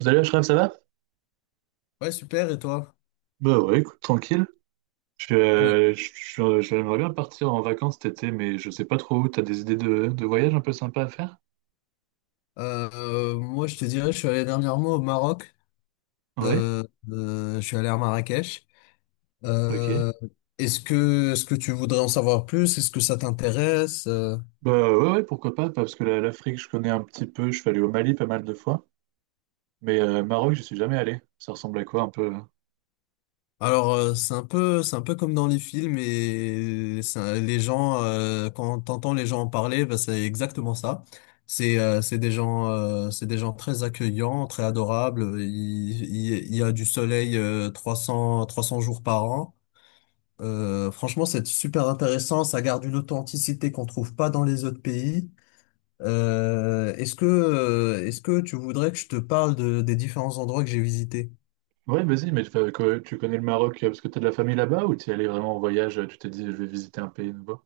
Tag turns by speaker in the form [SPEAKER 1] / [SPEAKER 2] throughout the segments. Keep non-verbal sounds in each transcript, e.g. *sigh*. [SPEAKER 1] Salut Ashraf, ça va?
[SPEAKER 2] Ouais, super, et toi?
[SPEAKER 1] Bah ouais, écoute, tranquille. J'aimerais bien partir en vacances cet été, mais je sais pas trop où. T'as des idées de voyage un peu sympa à faire?
[SPEAKER 2] Moi, je te dirais, je suis allé dernièrement au Maroc.
[SPEAKER 1] Ouais,
[SPEAKER 2] Euh, je suis allé à Marrakech. Euh,
[SPEAKER 1] ok.
[SPEAKER 2] est-ce que tu voudrais en savoir plus? Est-ce que ça t'intéresse? Euh,
[SPEAKER 1] Bah ouais, pourquoi pas, parce que l'Afrique, je connais un petit peu. Je suis allé au Mali pas mal de fois, mais Maroc, je suis jamais allé. Ça ressemble à quoi un peu là?
[SPEAKER 2] alors, euh, c'est un peu comme dans les films et les gens, quand t'entends les gens en parler, bah, c'est exactement ça. C'est c'est des gens très accueillants, très adorables. Il y a du soleil, 300, 300 jours par an. Franchement, c'est super intéressant. Ça garde une authenticité qu'on trouve pas dans les autres pays. Est-ce que tu voudrais que je te parle des différents endroits que j'ai visités?
[SPEAKER 1] Ouais, vas-y, mais tu connais le Maroc, parce que t'as de la famille là-bas ou t'y es allé vraiment en voyage? Tu t'es dit, je vais visiter un pays nouveau?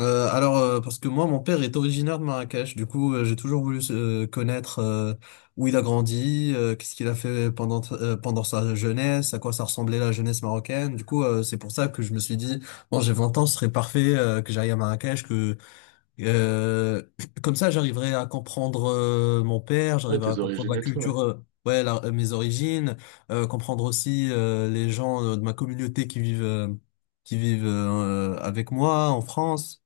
[SPEAKER 2] Alors, parce que moi, mon père est originaire de Marrakech. Du coup, j'ai toujours voulu connaître où il a grandi, qu'est-ce qu'il a fait pendant sa jeunesse, à quoi ça ressemblait la jeunesse marocaine. Du coup, c'est pour ça que je me suis dit, bon, j'ai 20 ans, ce serait parfait que j'aille à Marrakech, que Euh, comme ça, j'arriverai à comprendre mon père,
[SPEAKER 1] Ouais,
[SPEAKER 2] j'arriverai à
[SPEAKER 1] tes
[SPEAKER 2] comprendre
[SPEAKER 1] origines
[SPEAKER 2] la
[SPEAKER 1] et tout, ouais.
[SPEAKER 2] culture, ouais, mes origines, comprendre aussi les gens de ma communauté qui vivent avec moi en France.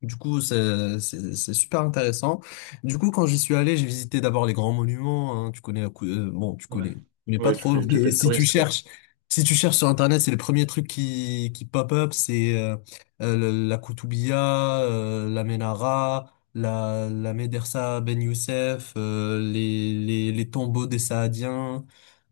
[SPEAKER 2] Du coup, c'est super intéressant. Du coup, quand j'y suis allé, j'ai visité d'abord les grands monuments, hein. Tu connais la cou- Bon, tu
[SPEAKER 1] Ouais,
[SPEAKER 2] connais, mais pas
[SPEAKER 1] ouais, tu
[SPEAKER 2] trop. *laughs*
[SPEAKER 1] fais, tu fais
[SPEAKER 2] Mais
[SPEAKER 1] le
[SPEAKER 2] si tu
[SPEAKER 1] touriste, quoi.
[SPEAKER 2] cherches, si tu cherches sur Internet, c'est le premier truc qui pop up, c'est la Koutoubia, la Menara, la Médersa Ben Youssef, les tombeaux des Saadiens.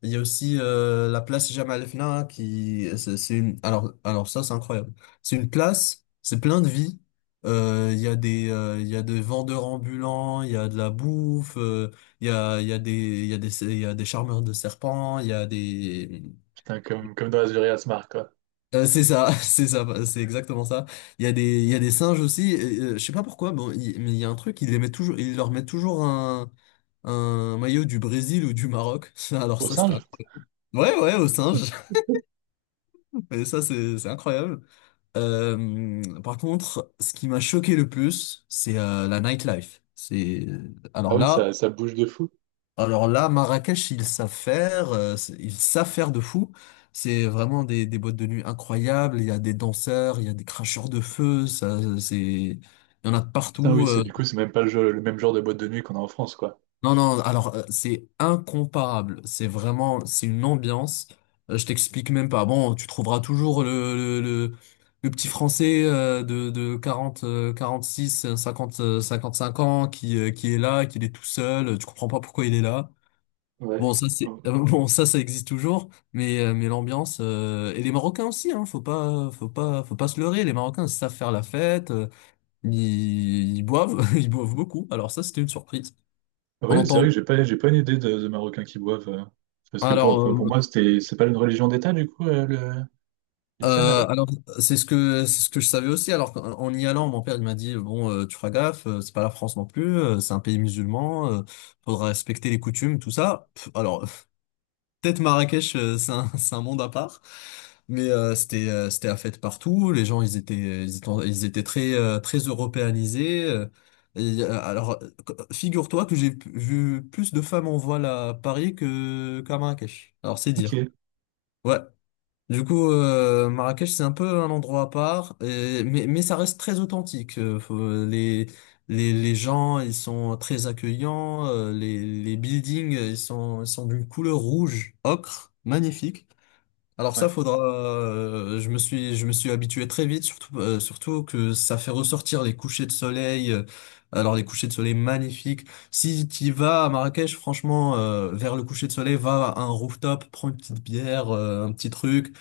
[SPEAKER 2] Il y a aussi la place Jamal Fna qui c'est une alors ça c'est incroyable. C'est une place, c'est plein de vie. Il y a des vendeurs ambulants, il y a de la bouffe, il y a des, il y a des, il y a des charmeurs de serpents, il y a des,
[SPEAKER 1] Putain, comme dans Azuri Smart, quoi.
[SPEAKER 2] C'est ça, *laughs* c'est ça, c'est exactement ça. Il y a des singes aussi. Et, je sais pas pourquoi, bon, mais il y a un truc, ils leur mettent toujours un maillot du Brésil ou du Maroc. *laughs* Alors
[SPEAKER 1] Au
[SPEAKER 2] ça, c'était
[SPEAKER 1] singe?
[SPEAKER 2] incroyable. Ouais, ouais, aux singes. *laughs* Et ça, c'est incroyable. Par contre, ce qui m'a choqué le plus, c'est la nightlife.
[SPEAKER 1] Ah
[SPEAKER 2] Alors
[SPEAKER 1] oui,
[SPEAKER 2] là.
[SPEAKER 1] ça bouge de fou.
[SPEAKER 2] Alors là, Marrakech, ils savent faire, ils savent faire de fou. C'est vraiment des boîtes de nuit incroyables. Il y a des danseurs, il y a des cracheurs de feu. Il y en a de
[SPEAKER 1] Putain, oui,
[SPEAKER 2] partout,
[SPEAKER 1] c'est du coup, c'est même pas le, le même genre de boîte de nuit qu'on a en France, quoi.
[SPEAKER 2] Non, non. C'est incomparable. C'est une ambiance. Je t'explique même pas. Bon, tu trouveras toujours le petit Français de 40 six cinquante- cinq ans qui est là, qui est tout seul. Tu comprends pas pourquoi il est là.
[SPEAKER 1] Ouais.
[SPEAKER 2] Bon, ça
[SPEAKER 1] Euh,
[SPEAKER 2] c'est *laughs* bon, ça existe toujours, mais l'ambiance et les Marocains aussi, hein, faut pas se leurrer, les Marocains savent faire la fête, ils boivent, *laughs* ils boivent beaucoup. Alors ça c'était une surprise.
[SPEAKER 1] Ah
[SPEAKER 2] On
[SPEAKER 1] oui, c'est vrai
[SPEAKER 2] entend
[SPEAKER 1] que j'ai pas une idée de Marocains qui boivent. Parce que
[SPEAKER 2] alors
[SPEAKER 1] pour
[SPEAKER 2] euh,
[SPEAKER 1] moi, c'était, c'est pas une religion d'État, du coup, l'islam là-bas?
[SPEAKER 2] alors c'est ce que je savais aussi. En y allant, mon père il m'a dit bon, tu feras gaffe, c'est pas la France non plus, c'est un pays musulman, faudra respecter les coutumes, tout ça. Pff, alors… *laughs* Peut-être Marrakech, c'est un, *laughs* c'est un monde à part. Mais c'était c'était à fête partout. Les gens, ils étaient très très européanisés. Et, euh, alors, euh, Figure-toi que vu plus de femmes en voile à Paris que qu'à Marrakech. Alors, c'est dire.
[SPEAKER 1] Ok.
[SPEAKER 2] Ouais. Du coup, Marrakech, c'est un peu un endroit à part, mais ça reste très authentique. Les gens, ils sont très accueillants, les buildings, ils sont d'une couleur rouge, ocre, magnifique. Alors
[SPEAKER 1] Ouais.
[SPEAKER 2] ça, faudra, je me suis habitué très vite, surtout que ça fait ressortir les couchers de soleil, alors les couchers de soleil magnifiques. Si tu vas à Marrakech, franchement, vers le coucher de soleil, va à un rooftop, prends une petite bière, un petit truc.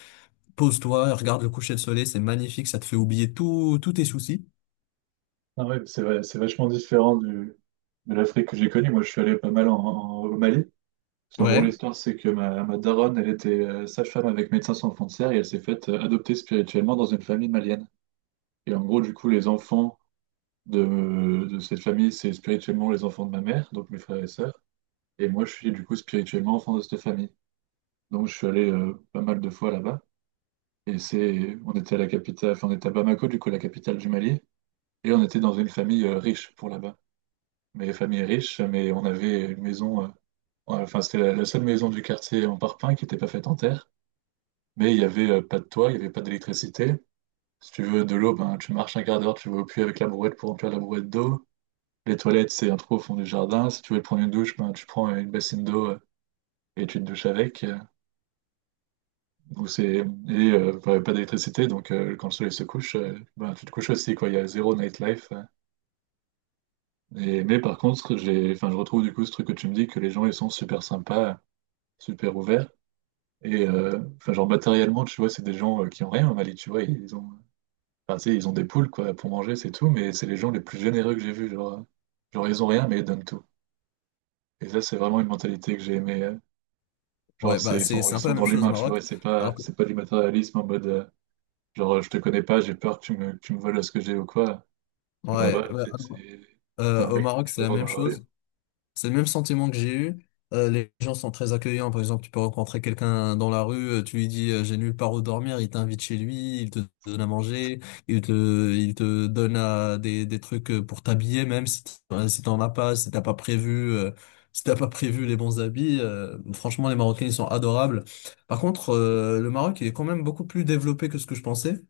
[SPEAKER 2] Pose-toi, regarde le coucher de soleil, c'est magnifique, ça te fait oublier tout, tous tes soucis.
[SPEAKER 1] Ah ouais, c'est vrai, c'est vachement différent du, de l'Afrique que j'ai connue. Moi, je suis allé pas mal au Mali. Parce qu'en gros,
[SPEAKER 2] Ouais.
[SPEAKER 1] l'histoire, c'est que ma daronne, elle était sage-femme avec Médecins Sans Frontières et elle s'est faite adopter spirituellement dans une famille malienne. Et en gros, du coup, les enfants de cette famille, c'est spirituellement les enfants de ma mère, donc mes frères et sœurs. Et moi, je suis du coup spirituellement enfant de cette famille. Donc, je suis allé pas mal de fois là-bas. Et c'est, on était à la capitale, enfin, on était à Bamako, du coup, la capitale du Mali. Et on était dans une famille riche pour là-bas. Mais famille riche, mais on avait une maison, enfin, c'était la seule maison du quartier en parpaing qui n'était pas faite en terre. Mais il y avait pas de toit, il n'y avait pas d'électricité. Si tu veux de l'eau, ben, tu marches un quart d'heure, tu vas au puits avec la brouette pour remplir la brouette d'eau. Les toilettes, c'est un trou au fond du jardin. Si tu veux prendre une douche, ben, tu prends une bassine d'eau, et tu te douches avec. Et bah, pas d'électricité, donc quand le soleil se couche, ben, tu te couches aussi, quoi. Il y a zéro nightlife. Et... Mais par contre, j'ai... Enfin, je retrouve du coup ce truc que tu me dis, que les gens, ils sont super sympas, super ouverts. Et enfin, genre matériellement, tu vois, c'est des gens qui ont rien au Mali, tu vois. Ils ont... Enfin, tu sais, ils ont des poules, quoi, pour manger, c'est tout. Mais c'est les gens les plus généreux que j'ai vus. Genre, genre, ils ont rien, mais ils donnent tout. Et ça, c'est vraiment une mentalité que j'ai aimée. Genre,
[SPEAKER 2] Ouais,
[SPEAKER 1] c'est,
[SPEAKER 2] bah c'est
[SPEAKER 1] ils
[SPEAKER 2] un peu
[SPEAKER 1] sont
[SPEAKER 2] la
[SPEAKER 1] dans
[SPEAKER 2] même chose au
[SPEAKER 1] l'humain, tu vois,
[SPEAKER 2] Maroc. Alors que,
[SPEAKER 1] c'est pas du matérialisme en mode, genre, je te connais pas, j'ai peur que que tu me voles ce que j'ai ou quoi. Genre,
[SPEAKER 2] ouais,
[SPEAKER 1] là-bas,
[SPEAKER 2] ouais,
[SPEAKER 1] c'était un
[SPEAKER 2] au
[SPEAKER 1] mec que
[SPEAKER 2] Maroc,
[SPEAKER 1] tu
[SPEAKER 2] c'est
[SPEAKER 1] vas
[SPEAKER 2] la
[SPEAKER 1] voir
[SPEAKER 2] même
[SPEAKER 1] dans la rue.
[SPEAKER 2] chose. C'est le même sentiment que j'ai eu. Les gens sont très accueillants. Par exemple, tu peux rencontrer quelqu'un dans la rue, tu lui dis, j'ai nulle part où dormir, il t'invite chez lui, il te donne à manger, il te donne à des trucs pour t'habiller, même si t'en as pas, si t'as pas prévu, si t'as pas prévu les bons habits. Franchement, les Marocains, ils sont adorables. Par contre, le Maroc, il est quand même beaucoup plus développé que ce que je pensais.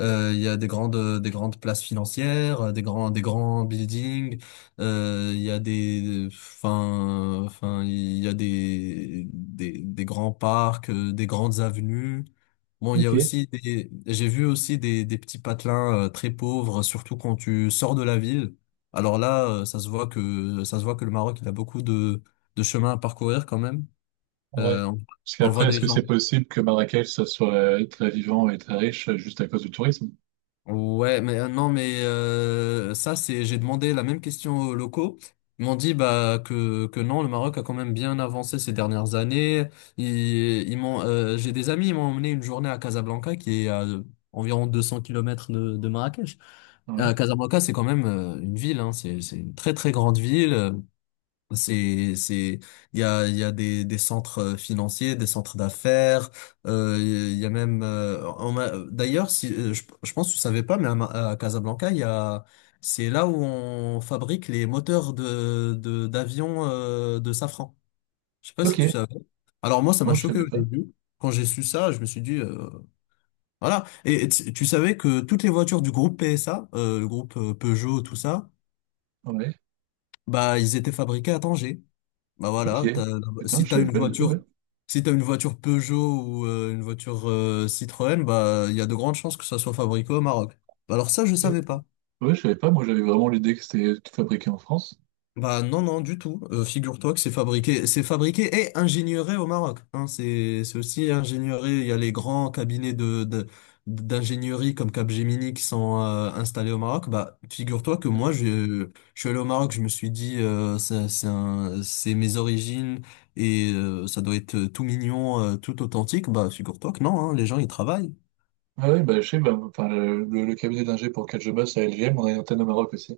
[SPEAKER 2] Il y a des grandes places financières, des grands buildings. Il y a des, enfin, enfin, il y a des grands parcs, des grandes avenues. Bon, il y a
[SPEAKER 1] Ok,
[SPEAKER 2] aussi des, j'ai vu aussi des petits patelins très pauvres, surtout quand tu sors de la ville. Alors là, ça se voit que le Maroc, il a beaucoup de chemin à parcourir quand même. Euh,
[SPEAKER 1] ouais.
[SPEAKER 2] on
[SPEAKER 1] Parce
[SPEAKER 2] on voit
[SPEAKER 1] qu'après, est-ce
[SPEAKER 2] des
[SPEAKER 1] que
[SPEAKER 2] gens.
[SPEAKER 1] c'est possible que Marrakech, ça soit très vivant et très riche, juste à cause du tourisme?
[SPEAKER 2] Non, ça, j'ai demandé la même question aux locaux. Ils m'ont dit bah que non, le Maroc a quand même bien avancé ces dernières années. J'ai des amis, ils m'ont emmené une journée à Casablanca, qui est à environ 200 kilomètres de Marrakech.
[SPEAKER 1] Ouais.
[SPEAKER 2] Casablanca, c'est quand même une ville, hein, c'est une très très grande ville. C'est, il y a, Il y a des centres financiers, des centres d'affaires, il y a même, d'ailleurs, si, je pense que tu savais pas, mais à Casablanca, c'est là où on fabrique les moteurs d'avions, de safran. Je sais pas
[SPEAKER 1] Ok,
[SPEAKER 2] si tu savais. Alors moi, ça m'a
[SPEAKER 1] bon, je
[SPEAKER 2] choqué
[SPEAKER 1] savais
[SPEAKER 2] au
[SPEAKER 1] pas.
[SPEAKER 2] début. Quand j'ai su ça, je me suis dit, voilà. Et, tu savais que toutes les voitures du groupe PSA, le groupe Peugeot, tout ça,
[SPEAKER 1] Ouais.
[SPEAKER 2] bah, ils étaient fabriqués à Tanger. Bah
[SPEAKER 1] Ok,
[SPEAKER 2] voilà,
[SPEAKER 1] putain,
[SPEAKER 2] si
[SPEAKER 1] je
[SPEAKER 2] t'as
[SPEAKER 1] savais
[SPEAKER 2] une
[SPEAKER 1] pas du tout,
[SPEAKER 2] voiture,
[SPEAKER 1] ouais.
[SPEAKER 2] si t'as une voiture Peugeot ou une voiture Citroën, bah il y a de grandes chances que ça soit fabriqué au Maroc. Bah alors ça, je
[SPEAKER 1] Ok.
[SPEAKER 2] savais pas.
[SPEAKER 1] Ouais, je savais pas, moi j'avais vraiment l'idée que c'était tout fabriqué en France.
[SPEAKER 2] Bah non, non, du tout. Figure-toi que c'est fabriqué et ingénieur au Maroc. Hein, c'est aussi ingénieur. Il y a les grands cabinets d'ingénierie comme Capgemini qui sont installés au Maroc. Bah figure-toi que
[SPEAKER 1] Ouais,
[SPEAKER 2] je suis allé au Maroc, je me suis dit, c'est mes origines et ça doit être tout mignon, tout authentique. Bah figure-toi que non, hein, les gens ils travaillent.
[SPEAKER 1] ah ouais, bah je sais, bah, enfin, le cabinet d'ingé pour lequel je bosse à LGM, on a une antenne au Maroc aussi.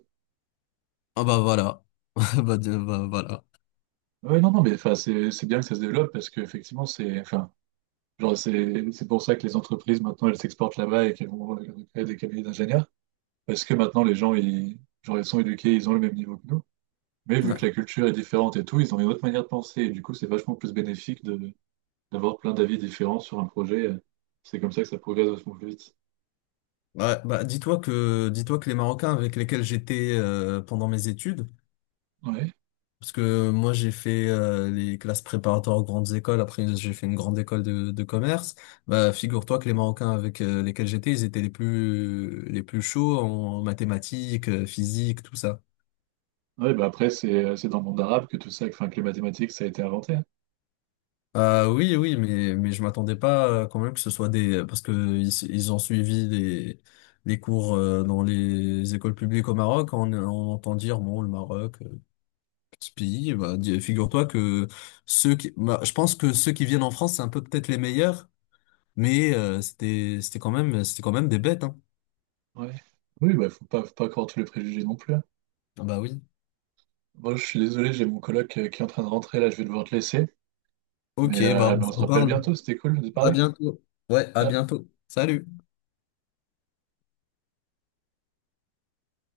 [SPEAKER 2] Ah bah voilà. *laughs* Bah voilà.
[SPEAKER 1] Oui, non, non, mais enfin, c'est bien que ça se développe parce qu'effectivement, c'est enfin, genre, c'est pour ça que les entreprises maintenant elles s'exportent là-bas et qu'elles vont créer des cabinets d'ingénieurs parce que maintenant les gens ils, genre, ils sont éduqués, ils ont le même niveau que nous. Mais vu que la culture est différente et tout, ils ont une autre manière de penser et du coup, c'est vachement plus bénéfique de d'avoir plein d'avis différents sur un projet. C'est comme ça que ça progresse vachement plus vite.
[SPEAKER 2] Ouais, bah dis-toi que les Marocains avec lesquels j'étais pendant mes études, parce que moi j'ai fait les classes préparatoires aux grandes écoles, après j'ai fait une grande école de commerce, bah figure-toi que les Marocains avec lesquels j'étais, ils étaient les plus chauds en mathématiques, physique, tout ça.
[SPEAKER 1] Ouais, bah après, c'est dans le monde arabe que tout ça, enfin, que les mathématiques, ça a été inventé, hein.
[SPEAKER 2] Ah oui, oui, mais je m'attendais pas quand même que ce soit des, parce que ils ont suivi les cours dans les écoles publiques au Maroc, on entend dire bon le Maroc. Ce pays, bah, figure-toi que je pense que ceux qui viennent en France, c'est un peu peut-être les meilleurs, c'était quand même des bêtes, hein.
[SPEAKER 1] Ouais. Oui, bah faut pas croire tous les préjugés non plus, hein.
[SPEAKER 2] Ah bah oui.
[SPEAKER 1] Moi, je suis désolé, j'ai mon coloc qui est en train de rentrer là, je vais devoir te laisser.
[SPEAKER 2] Ok, bah on
[SPEAKER 1] Mais on
[SPEAKER 2] se
[SPEAKER 1] se rappelle
[SPEAKER 2] reparle.
[SPEAKER 1] bientôt, c'était cool de
[SPEAKER 2] À
[SPEAKER 1] parler.
[SPEAKER 2] bientôt. Ouais, à
[SPEAKER 1] Ciao.
[SPEAKER 2] bientôt. Salut.